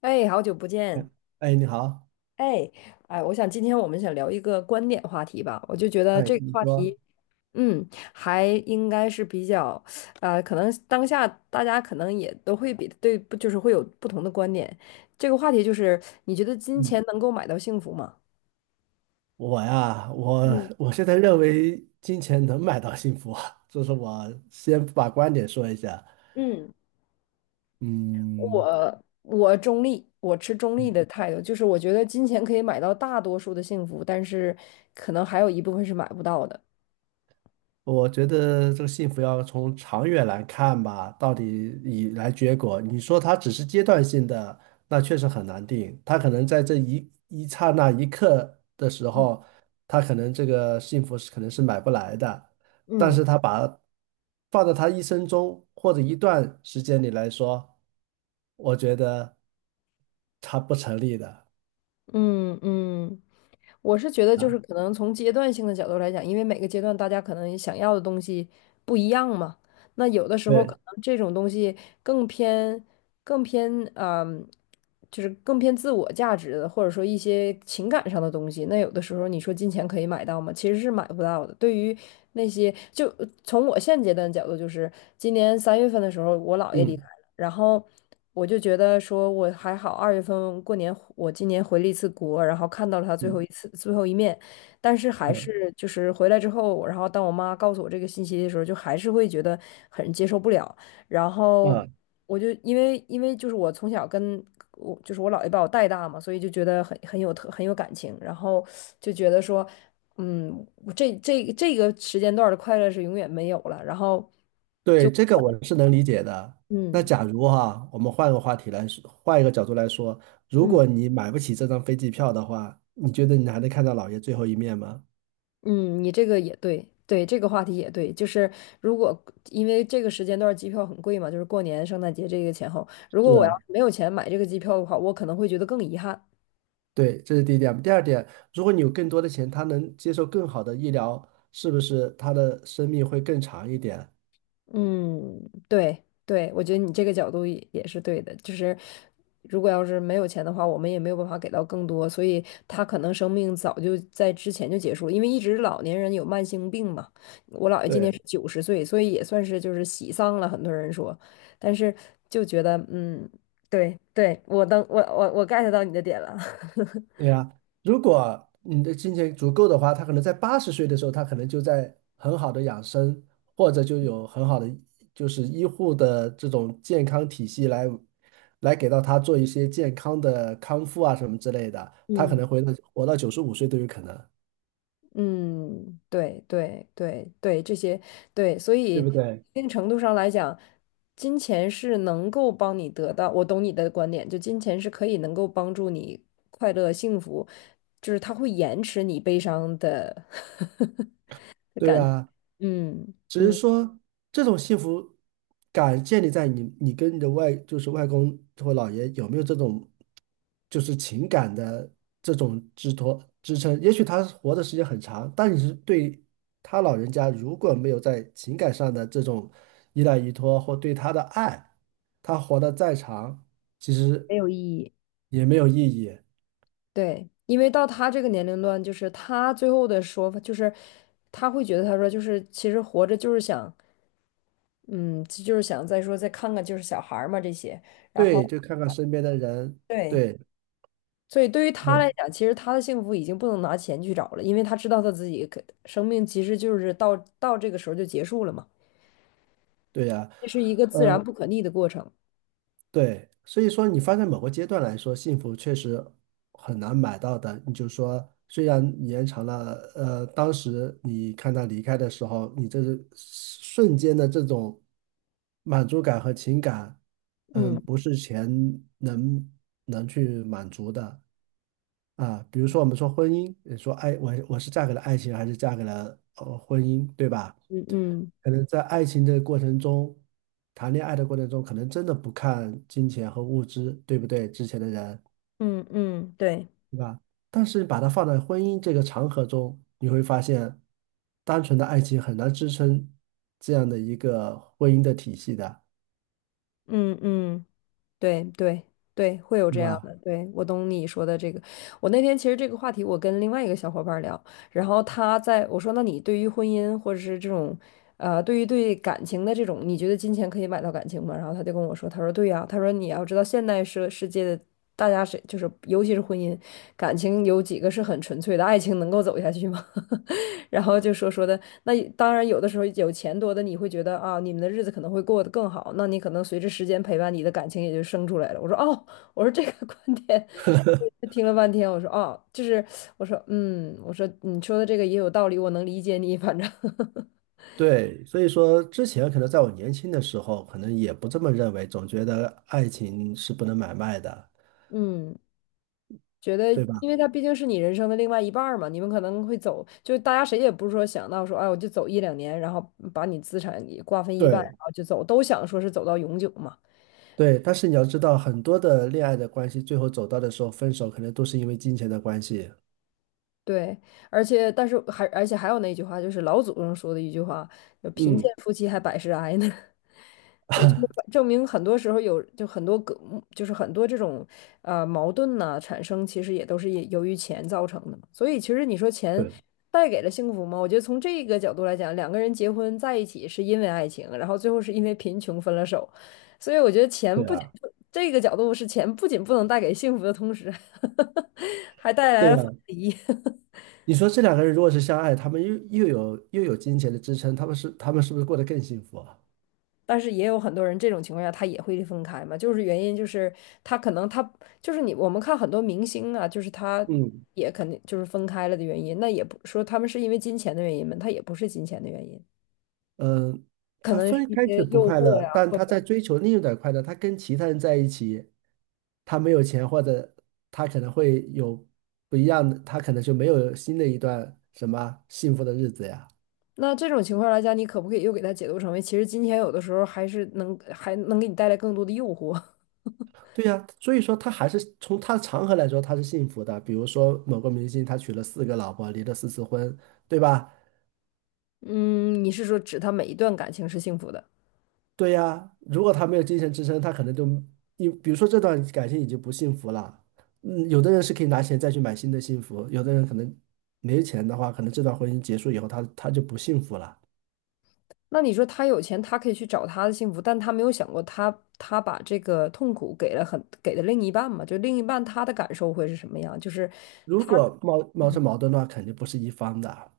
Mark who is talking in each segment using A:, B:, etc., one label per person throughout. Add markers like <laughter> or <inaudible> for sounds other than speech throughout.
A: 哎，好久不
B: 哎，
A: 见！
B: 哎，你好，
A: 哎，我想今天我们想聊一个观点话题吧，我就觉得
B: 哎，
A: 这个
B: 你
A: 话
B: 说，
A: 题，嗯，还应该是比较，呃，可能当下大家可能也都会比对，不就是会有不同的观点。这个话题就是，你觉得金
B: 嗯，
A: 钱能够买到幸福吗？
B: 我呀，我我现在认为金钱能买到幸福啊，这是我先把观点说一下。
A: 嗯
B: 嗯，
A: 我中立，我持中立的态度，就是我觉得金钱可以买到大多数的幸福，但是可能还有一部分是买不到的。
B: 我觉得这个幸福要从长远来看吧，到底以来结果。你说它只是阶段性的，那确实很难定。它可能在这一刹那一刻的时
A: 嗯，
B: 候，它可能这个幸福是可能是买不来的，但
A: 嗯
B: 是他把放在他一生中或者一段时间里来说，我觉得它不成立的
A: 嗯嗯。我是觉得，就是
B: 啊。
A: 可能从阶段性的角度来讲，因为每个阶段大家可能想要的东西不一样嘛。那有的时候可
B: 对，
A: 能这种东西更偏、更偏，嗯，就是更偏自我价值的，或者说一些情感上的东西。那有的时候你说金钱可以买到吗？其实是买不到的。对于那些，就从我现阶段的角度，就是今年三月份的时候，我姥爷离。
B: 嗯
A: 然后我就觉得说，我还好，二月份过年我今年回了一次国，然后看到了他
B: 嗯
A: 最后一面，但是还
B: 嗯
A: 是就是回来之后，然后当我妈告诉我这个信息的时候，就还是会觉得很接受不了。然后
B: 嗯。
A: 我就因为因为就是我从小跟我就是我姥爷把我带大嘛，所以就觉得很有感情，然后就觉得说，嗯，我这个时间段儿的快乐是永远没有了。然后
B: 对，
A: 就
B: 这个我是能理解的。那
A: 嗯
B: 假如哈，我们换个话题来说，换一个角度来说，如
A: 嗯。
B: 果你买不起这张飞机票的话，你觉得你还能看到姥爷最后一面吗？
A: 嗯，你这个也对，对，这个话题也对，就是如果因为这个时间段儿机票很贵嘛，就是过年、圣诞节这个前后，如
B: 是
A: 果我要
B: 啊，
A: 是没有钱买这个机票的话，我可能会觉得更遗憾。
B: 对，这是第一点。第二点，如果你有更多的钱，他能接受更好的医疗，是不是他的生命会更长一点？
A: 嗯，对对，我觉得你这个角度也是对的。就是如果要是没有钱的话，我们也没有办法给到更多，所以他可能生命早就在之前就结束了。因为一直老年人有慢性病嘛，我姥爷今
B: 对。
A: 年是九十岁，所以也算是就是喜丧了。很多人说，但是就觉得嗯，对对，我当我我我 get 到你的点了，
B: 对呀，如果你的金钱足够的话，他可能在八十岁的时候，他可能就在很好的养生，或者就有很好的就是医护的这种健康体系来给到他做一些健康的康复啊什么之类的，
A: <laughs>
B: 他可
A: 嗯。
B: 能会活到九十五岁都有可能，
A: 嗯，对对对对，这些对，所以
B: 对
A: 一
B: 不对？
A: 定程度上来讲，金钱是能够帮你得到，我懂你的观点，就金钱是能够帮助你快乐幸福，就是他会延迟你悲伤的 <laughs> 的
B: 对
A: 感觉，
B: 呀，
A: 嗯
B: 只是
A: 嗯，
B: 说这种幸福感建立在你跟你的外就是外公或姥爷有没有这种就是情感的这种支托支撑。也许他活的时间很长，但你是对他老人家如果没有在情感上的这种依赖依托或对他的爱，他活得再长，其实
A: 没有意义。
B: 也没有意义。
A: 对，因为到他这个年龄段，就是他最后的说法，就是他会觉得他说就是其实活着就是想，嗯，就是想再说再看看就是小孩儿嘛这些，然后。
B: 对，就看看身边的人，
A: 对，
B: 对，
A: 所以对于他来
B: 嗯，
A: 讲，其实他的幸福已经不能拿钱去找了，因为他知道他自己可生命其实就是到这个时候就结束了嘛，
B: 对呀，
A: 这是一个自
B: 呃。
A: 然不可逆的过程。
B: 对，所以说你发在某个阶段来说，幸福确实很难买到的。你就说，虽然你延长了，当时你看他离开的时候，你这是瞬间的这种满足感和情感，嗯，
A: 嗯
B: 不是钱能能去满足的啊。比如说，我们说婚姻，你说爱，我是嫁给了爱情，还是嫁给了婚姻，对吧？
A: 嗯嗯
B: 可能在爱情的过程中，谈恋爱的过程中，可能真的不看金钱和物质，对不对？之前的人，
A: 嗯嗯，对，
B: 对吧？但是把它放在婚姻这个长河中，你会发现，单纯的爱情很难支撑这样的一个婚姻的体系的，
A: 嗯嗯对对对，会有
B: 对
A: 这样
B: 吧？
A: 的。对，我懂你说的这个。我那天其实这个话题，我跟另外一个小伙伴聊，然后他在我说，那你对于婚姻或者是这种，呃，对于对感情的这种，你觉得金钱可以买到感情吗？然后他就跟我说，他说对呀，他说你要知道现代社世界的大家是就是尤其是婚姻感情有几个是很纯粹的，爱情能够走下去吗？<laughs> 然后就说说的，那也当然有的时候有钱多的你会觉得啊，你们的日子可能会过得更好，那你可能随着时间陪伴，你的感情也就生出来了。我说哦，我说这个观点，我听了半天，我说哦，就是我说嗯，我说你说的这个也有道理，我能理解你，反正 <laughs>
B: 对，所以说之前可能在我年轻的时候，可能也不这么认为，总觉得爱情是不能买卖的，
A: 嗯，觉得
B: 对吧？
A: 因为他毕竟是你人生的另外一半儿嘛，你们可能会走，就是大家谁也不是说想到说，哎，我就走一两年，然后把你资产也瓜分一半，然
B: 对
A: 后就走，都想说是走到永久嘛。
B: 对，但是你要知道，很多的恋爱的关系，最后走到的时候分手，可能都是因为金钱的关系。
A: 对，而且还有那句话，就是老祖宗说的一句话，就贫
B: 嗯，
A: 贱夫妻还百事哀呢。对，就是证明很多时候很多个，就是很多这种呃矛盾呢、产生，其实也都是也由于钱造成的嘛所以其实你说钱
B: 对
A: 带给了幸福吗？我觉得从这个角度来讲，两个人结婚在一起是因为爱情，然后最后是因为贫穷分了手。所以我觉得钱
B: 对
A: 不仅
B: 啊，
A: 这个角度是钱不仅不能带给幸福的同时，<laughs> 还带来
B: 对
A: 了
B: 啊。
A: 分离。
B: 你说这两个人如果是相爱，他们又有金钱的支撑，他们是不是过得更幸福啊？
A: 但是也有很多人这种情况下他也会分开嘛，就是原因就是他可能他就是我们看很多明星啊，就是他
B: 嗯，
A: 也肯定就是分开了的原因，那也不说他们是因为金钱的原因嘛，他也不是金钱的原因，
B: 嗯、呃
A: 可
B: 他
A: 能是
B: 分
A: 一
B: 开
A: 些
B: 是不
A: 诱
B: 快
A: 惑
B: 乐，
A: 呀，
B: 但
A: 或者
B: 他在追求另一种快乐。他跟其他人在一起，他没有钱，或者他可能会有不一样的，他可能就没有新的一段什么幸福的日子呀。
A: 那这种情况来讲，你可不可以又给他解读成为其实金钱有的时候还能给你带来更多的诱惑？<laughs>
B: 对呀，所以说他还是从他的长河来说，他是幸福的。比如说某个明星，他娶了四个老婆，离了四次婚，对吧？
A: 嗯，你是说指他每一段感情是幸福的？
B: 对呀，如果他没有精神支撑，他可能就你比如说这段感情已经不幸福了。嗯，有的人是可以拿钱再去买新的幸福，有的人可能没钱的话，可能这段婚姻结束以后他，他就不幸福了。
A: 那你说他有钱，他可以去找他的幸福，但他没有想过他把这个痛苦给了另一半嘛？就另一半他的感受会是什么样？就是
B: 如果冒出矛盾的话，肯定不是一方的。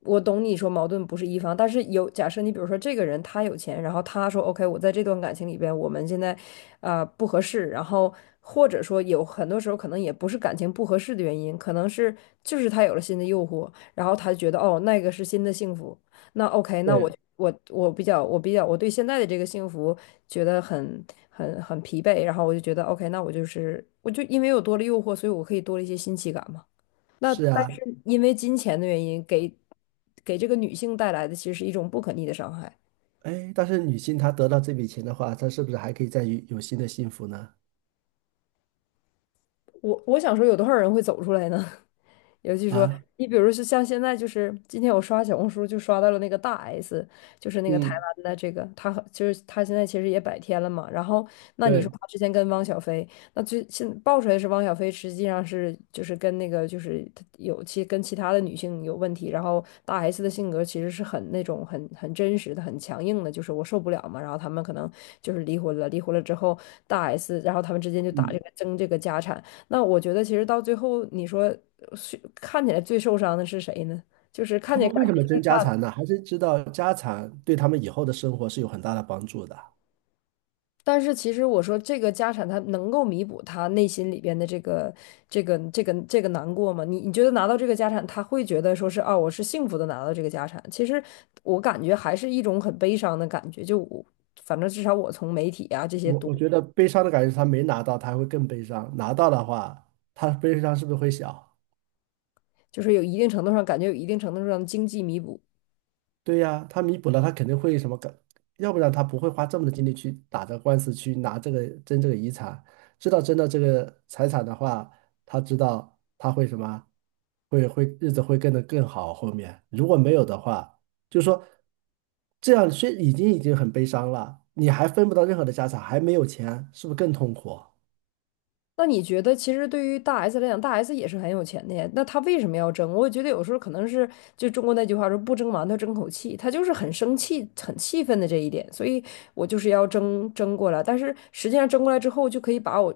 A: 我懂你说矛盾不是一方，但是有假设你比如说这个人他有钱，然后他说 OK，我在这段感情里边，我们现在呃不合适，然后或者说有很多时候可能也不是感情不合适的原因，可能是就是他有了新的诱惑，然后他觉得哦那个是新的幸福，那 OK，那我
B: 对，
A: 我我比较我比较我对现在的这个幸福觉得很疲惫，然后我就觉得 OK，那我就因为有多了诱惑，所以我可以多了一些新奇感嘛。那
B: 是
A: 但
B: 啊，
A: 是因为金钱的原因，给这个女性带来的其实是一种不可逆的伤害。
B: 哎，但是女性她得到这笔钱的话，她是不是还可以再有新的幸福呢？
A: 我想说，有多少人会走出来呢？尤其说，
B: 啊，
A: 你比如说像现在，就是今天我刷小红书就刷到了那个大 S，就是那个台
B: 嗯，
A: 湾的这个，她和就是她现在其实也百天了嘛。然后那你说
B: 对，
A: 她之前跟汪小菲，那最现爆出来是汪小菲实际上是就是跟那个就是她有其跟其他的女性有问题，然后大 S 的性格其实是很那种很真实的、很强硬的，就是我受不了嘛。然后他们可能就是离婚了，离婚了之后大 S，然后他们之间就打这
B: 嗯，
A: 个争这个家产。那我觉得其实到最后，你说呃是看起来最受伤的是谁呢？就是看
B: 他
A: 见
B: 们
A: 感
B: 为什么争家产呢？还是知道家产对他们以后的生活是有很大的帮助的。
A: 但是其实我说这个家产，他能够弥补他内心里边的这个难过吗？你觉得拿到这个家产，他会觉得说是啊，我是幸福的拿到这个家产？其实我感觉还是一种很悲伤的感觉。就我，反正至少我从媒体啊这些
B: 我
A: 读，
B: 我觉得悲伤的感觉是他没拿到，他还会更悲伤；拿到的话，他悲伤是不是会小？
A: 就是有一定程度上感觉有一定程度上的经济弥补。
B: 对呀，他弥补了，他肯定会什么感，要不然他不会花这么多精力去打这个官司，去拿这个争这个遗产。知道争到这个财产的话，他知道他会什么，会日子会变得更好。后面如果没有的话，就是说这样虽已经很悲伤了，你还分不到任何的家产，还没有钱，是不是更痛苦？
A: 那你觉得，其实对于大 S 来讲，大 S 也是很有钱的呀。那她为什么要争？我觉得有时候可能是就中国那句话说"不争馒头争口气"，她就是很生气、很气愤的这一点，所以我就是要争过来。但是实际上争过来之后，就可以把我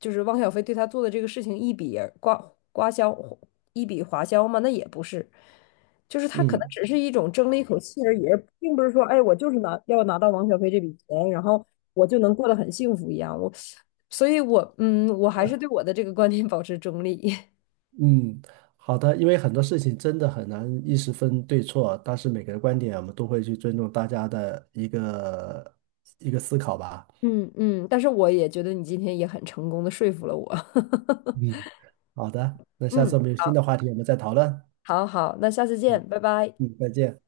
A: 就是汪小菲对她做的这个事情一笔划销吗？那也不是，就是她可能
B: 嗯。
A: 只是一种争了一口气而已，而并不是说，哎，我就是拿到汪小菲这笔钱，然后我就能过得很幸福一样。所以我还是对我的这个观点保持中立。<laughs>
B: 嗯，好的，因为很多事情真的很难一时分对错，但是每个人观点我们都会去尊重大家的一个思考吧。
A: 嗯嗯，但是我也觉得你今天也很成功的说服了我。
B: 嗯好的，
A: <laughs>
B: 那下
A: 嗯，
B: 次我们有新的话题，我们再讨论。
A: 好好，那下次
B: 嗯
A: 见，拜拜。
B: 嗯，再见。